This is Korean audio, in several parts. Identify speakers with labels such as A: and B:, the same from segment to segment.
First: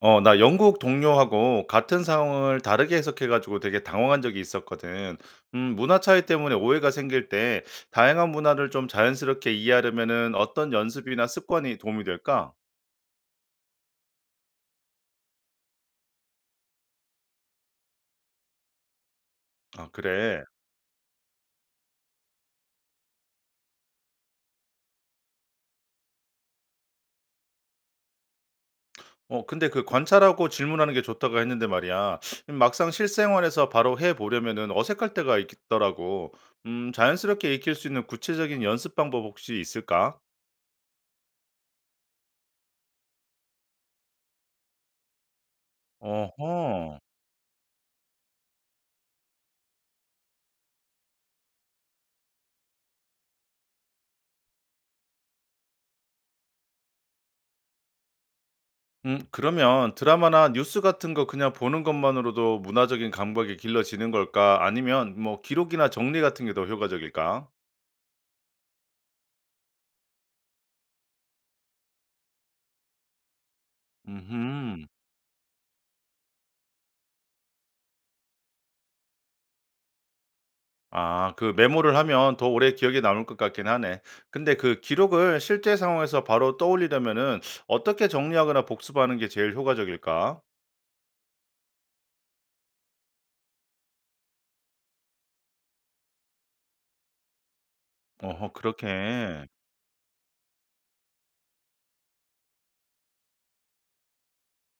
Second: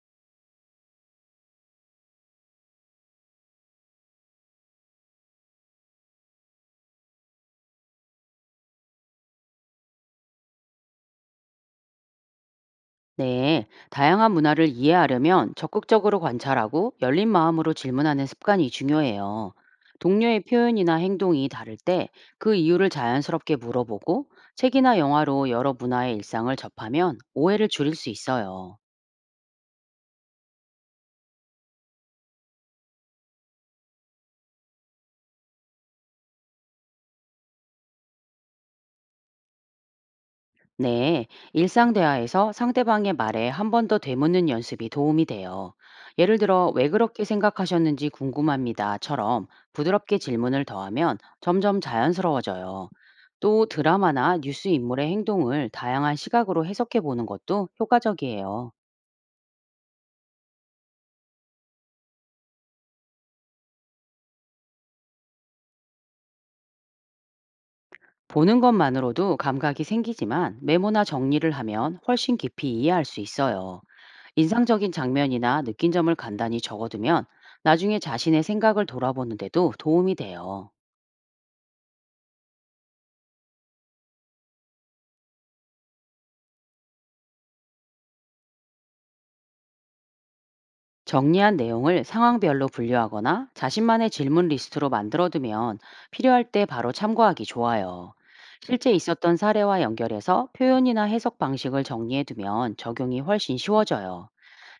A: 나 영국 동료하고 같은 상황을 다르게 해석해 가지고 되게 당황한 적이 있었거든. 문화 차이 때문에 오해가 생길 때 다양한 문화를 좀 자연스럽게 이해하려면은 어떤 연습이나 습관이 도움이 될까?
B: 네, 다양한 문화를 이해하려면 적극적으로 관찰하고 열린 마음으로 질문하는 습관이 중요해요.
A: 아,
B: 동료의
A: 그래.
B: 표현이나 행동이 다를 때 그 이유를 자연스럽게 물어보고 책이나 영화로 여러 문화의 일상을 접하면 오해를 줄일 수 있어요.
A: 근데 그 관찰하고 질문하는 게 좋다고 했는데 말이야. 막상 실생활에서 바로 해 보려면은 어색할 때가 있더라고. 자연스럽게 익힐 수 있는 구체적인 연습 방법 혹시 있을까?
B: 네, 일상 대화에서 상대방의 말에 한 번 더 되묻는 연습이 도움이 돼요. 예를 들어, 왜
A: 어허.
B: 그렇게 생각하셨는지 궁금합니다.처럼 부드럽게 질문을 더하면 점점 자연스러워져요. 또 드라마나 뉴스 인물의 행동을 다양한 시각으로 해석해 보는 것도 효과적이에요.
A: 그러면 드라마나 뉴스 같은 거 그냥 보는 것만으로도 문화적인 감각이 길러지는 걸까? 아니면 뭐 기록이나 정리 같은 게 더 효과적일까?
B: 보는 것만으로도 감각이 생기지만 메모나 정리를 하면 훨씬 깊이 이해할 수 있어요.
A: 음.
B: 인상적인 장면이나 느낀 점을 간단히 적어두면 나중에 자신의 생각을 돌아보는데도 도움이 돼요.
A: 아, 그 메모를 하면 더 오래 기억에 남을 것 같긴 하네. 근데 그 기록을 실제 상황에서 바로 떠올리려면은 어떻게 정리하거나 복습하는 게 제일 효과적일까?
B: 정리한 내용을 상황별로 분류하거나 자신만의 질문 리스트로 만들어두면 필요할 때 바로 참고하기 좋아요.
A: 어허,
B: 실제 있었던
A: 그렇게.
B: 사례와 연결해서 표현이나 해석 방식을 정리해두면 적용이 훨씬 쉬워져요.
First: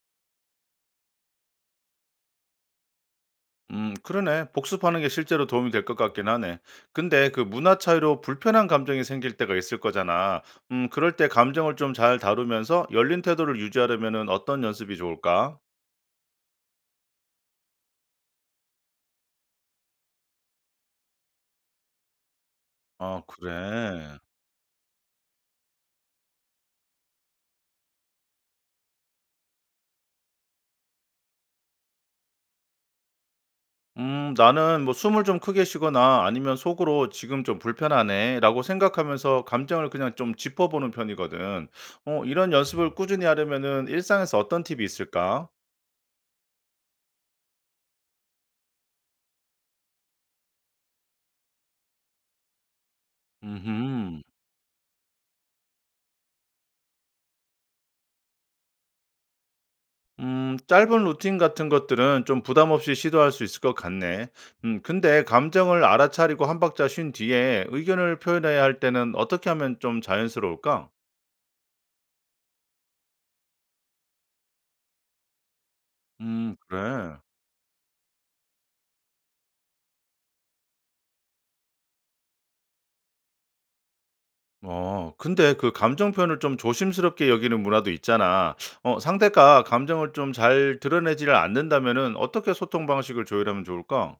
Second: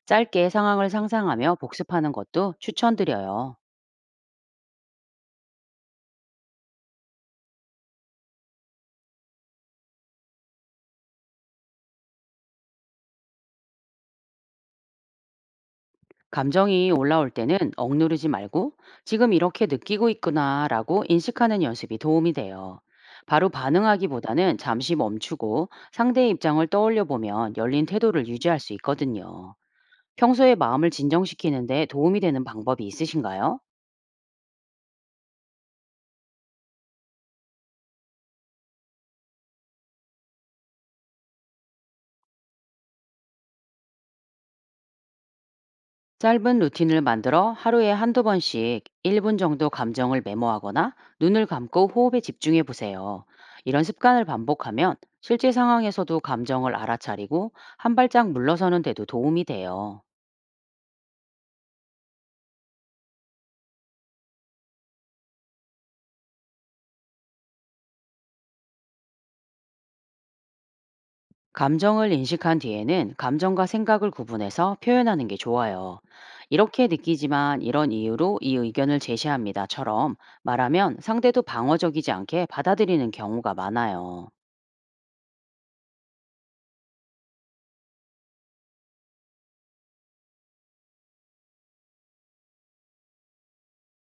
B: 짧게 상황을 상상하며 복습하는 것도 추천드려요.
A: 그러네. 복습하는 게 실제로 도움이 될 것 같긴 하네. 근데 그 문화 차이로 불편한 감정이 생길 때가 있을 거잖아. 그럴 때 감정을 좀 잘 다루면서 열린 태도를 유지하려면은 어떤 연습이 좋을까?
B: 감정이 올라올 때는 억누르지 말고 지금 이렇게 느끼고 있구나 라고 인식하는 연습이 도움이 돼요.
A: 아,
B: 바로
A: 그래.
B: 반응하기보다는 잠시 멈추고 상대의 입장을 떠올려 보면 열린 태도를 유지할 수 있거든요. 평소에 마음을 진정시키는데 도움이 되는 방법이 있으신가요?
A: 나는 뭐 숨을 좀 크게 쉬거나 아니면 속으로 지금 좀 불편하네라고 생각하면서 감정을 그냥 좀 짚어보는 편이거든. 이런 연습을 꾸준히 하려면은 일상에서 어떤 팁이 있을까?
B: 짧은 루틴을 만들어 하루에 한두 번씩 1분 정도 감정을 메모하거나 눈을 감고 호흡에 집중해 보세요. 이런
A: 음.
B: 습관을 반복하면 실제 상황에서도 감정을 알아차리고 한 발짝 물러서는 데도 도움이 돼요.
A: 짧은 루틴 같은 것들은 좀 부담 없이 시도할 수 있을 것 같네. 근데 감정을 알아차리고 한 박자 쉰 뒤에 의견을 표현해야 할 때는 어떻게 하면 좀 자연스러울까?
B: 감정을 인식한 뒤에는 감정과 생각을 구분해서 표현하는 게 좋아요. 이렇게
A: 그래.
B: 느끼지만 이런 이유로 이 의견을 제시합니다처럼 말하면 상대도 방어적이지 않게 받아들이는 경우가 많아요.
A: 근데 그 감정 표현을 좀 조심스럽게 여기는 문화도 있잖아. 상대가 감정을 좀 잘 드러내지를 않는다면은 어떻게 소통 방식을 조율하면 좋을까?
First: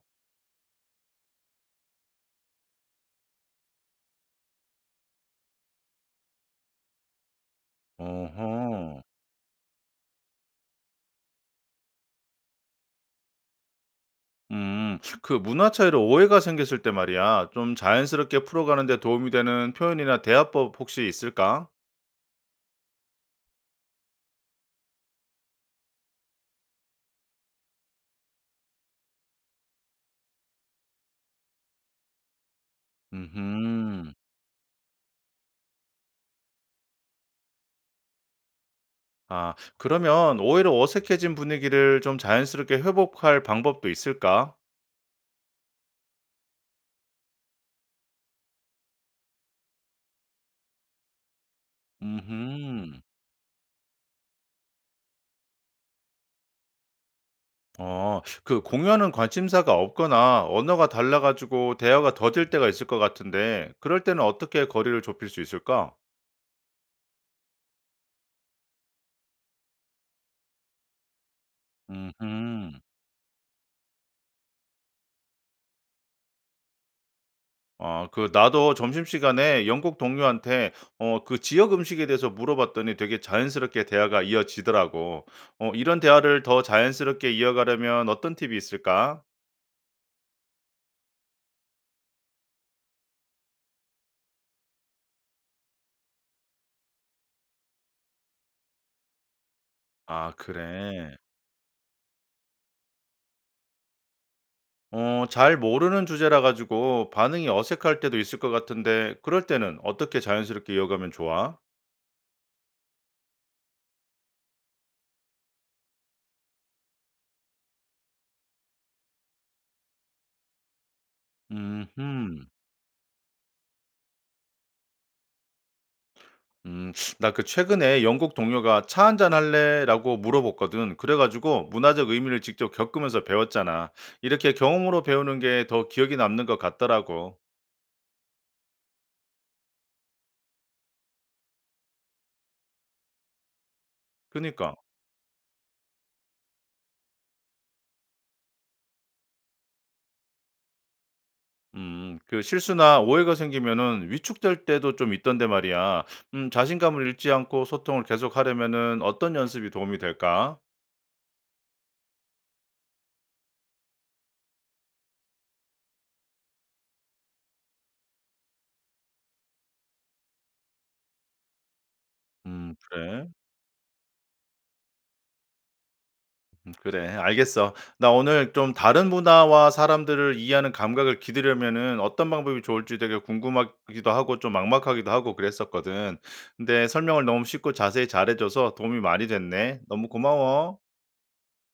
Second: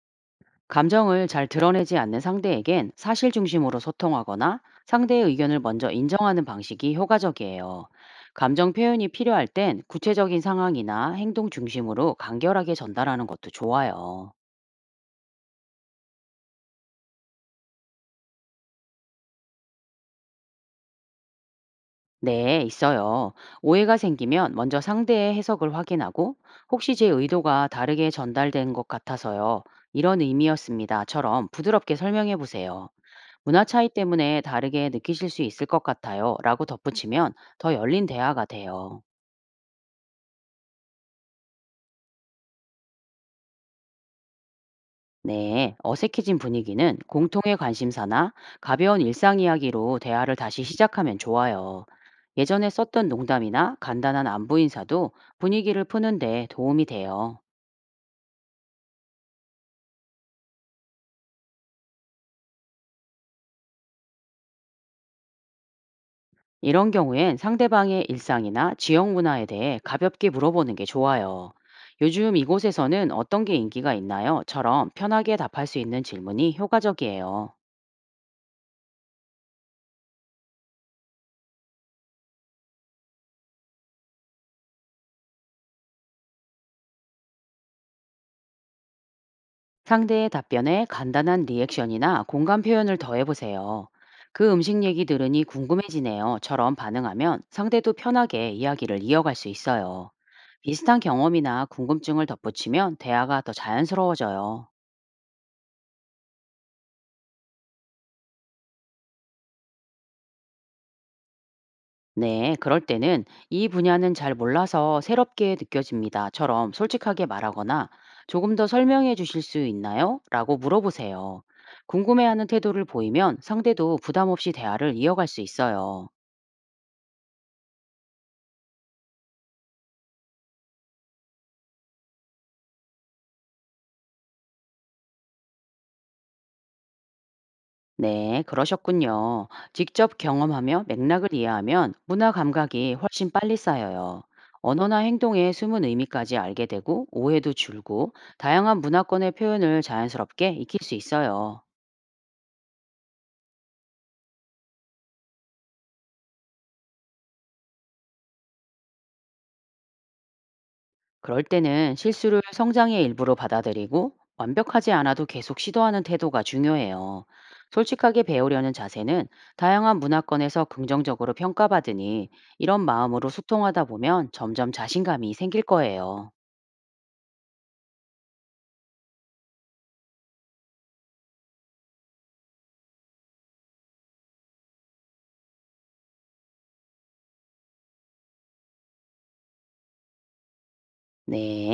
B: 감정을 잘 드러내지 않는 상대에겐 사실 중심으로 소통하거나 상대의 의견을 먼저 인정하는 방식이 효과적이에요. 감정
A: 어허.
B: 표현이 필요할 땐 구체적인 상황이나 행동 중심으로 간결하게 전달하는 것도 좋아요.
A: 그 문화 차이로 오해가 생겼을 때 말이야. 좀 자연스럽게 풀어가는 데 도움이 되는 표현이나 대화법 혹시 있을까?
B: 네, 있어요. 오해가 생기면 먼저 상대의 해석을 확인하고 혹시 제 의도가 다르게 전달된 것 같아서요. 이런 의미였습니다.처럼 부드럽게 설명해 보세요. 문화 차이
A: 음.
B: 때문에 다르게 느끼실 수 있을 것 같아요. 라고 덧붙이면 더 열린 대화가 돼요.
A: 아, 그러면 오히려 어색해진 분위기를 좀 자연스럽게 회복할 방법도 있을까?
B: 네, 어색해진 분위기는 공통의 관심사나 가벼운 일상 이야기로 대화를 다시 시작하면 좋아요. 예전에
A: 음.
B: 썼던 농담이나 간단한 안부 인사도 분위기를 푸는데 도움이 돼요.
A: 그 공유하는 관심사가 없거나 언어가 달라가지고 대화가 더딜 때가 있을 것 같은데, 그럴 때는 어떻게 거리를 좁힐 수 있을까?
B: 이런 경우엔 상대방의 일상이나 지역 문화에 대해 가볍게 물어보는 게 좋아요. 요즘
A: 음.
B: 이곳에서는 어떤 게 인기가 있나요?처럼 편하게 답할 수 있는 질문이 효과적이에요.
A: 그 나도 점심시간에 영국 동료한테 그 지역 음식에 대해서 물어봤더니 되게 자연스럽게 대화가 이어지더라고. 이런 대화를 더 자연스럽게 이어가려면 어떤 팁이 있을까?
B: 상대의 답변에 간단한 리액션이나 공감 표현을 더해보세요. 그 음식 얘기 들으니 궁금해지네요.처럼 반응하면 상대도 편하게 이야기를 이어갈 수 있어요.
A: 아,
B: 비슷한
A: 그래.
B: 경험이나 궁금증을 덧붙이면 대화가 더 자연스러워져요.
A: 잘 모르는 주제라 가지고 반응이 어색할 때도 있을 것 같은데 그럴 때는 어떻게 자연스럽게 이어가면 좋아?
B: 네, 그럴 때는 이 분야는 잘 몰라서 새롭게 느껴집니다.처럼 솔직하게 말하거나 조금 더 설명해 주실 수 있나요? 라고 물어보세요. 궁금해하는
A: 음흠.
B: 태도를 보이면 상대도 부담 없이 대화를 이어갈 수 있어요.
A: 음. 나 그 최근에 영국 동료가 "차 한잔 할래?"라고 물어봤거든. 그래 가지고 문화적 의미를 직접 겪으면서 배웠잖아. 이렇게 경험으로 배우는 게 더 기억에 남는 것 같더라고.
B: 네, 그러셨군요. 직접 경험하며 맥락을 이해하면 문화 감각이 훨씬 빨리 쌓여요.
A: 그니까.
B: 언어나 행동의 숨은 의미까지 알게 되고 오해도 줄고 다양한 문화권의 표현을 자연스럽게 익힐 수 있어요.
A: 음. 그 실수나 오해가 생기면은 위축될 때도 좀 있던데 말이야. 자신감을 잃지 않고 소통을 계속하려면은 어떤 연습이 도움이 될까?
B: 그럴 때는 실수를 성장의 일부로 받아들이고 완벽하지 않아도 계속 시도하는 태도가 중요해요. 솔직하게 배우려는 자세는 다양한 문화권에서 긍정적으로 평가받으니
A: 음.
B: 이런
A: 그래.
B: 마음으로 소통하다 보면 점점 자신감이 생길 거예요.
A: 음. 그래. 알겠어. 나 오늘 좀 다른 문화와 사람들을 이해하는 감각을 기르려면은 어떤 방법이 좋을지 되게 궁금하기도 하고 좀 막막하기도 하고 그랬었거든. 근데 설명을 너무 쉽고 자세히 잘해 줘서 도움이 많이 됐네. 너무 고마워.
B: 네.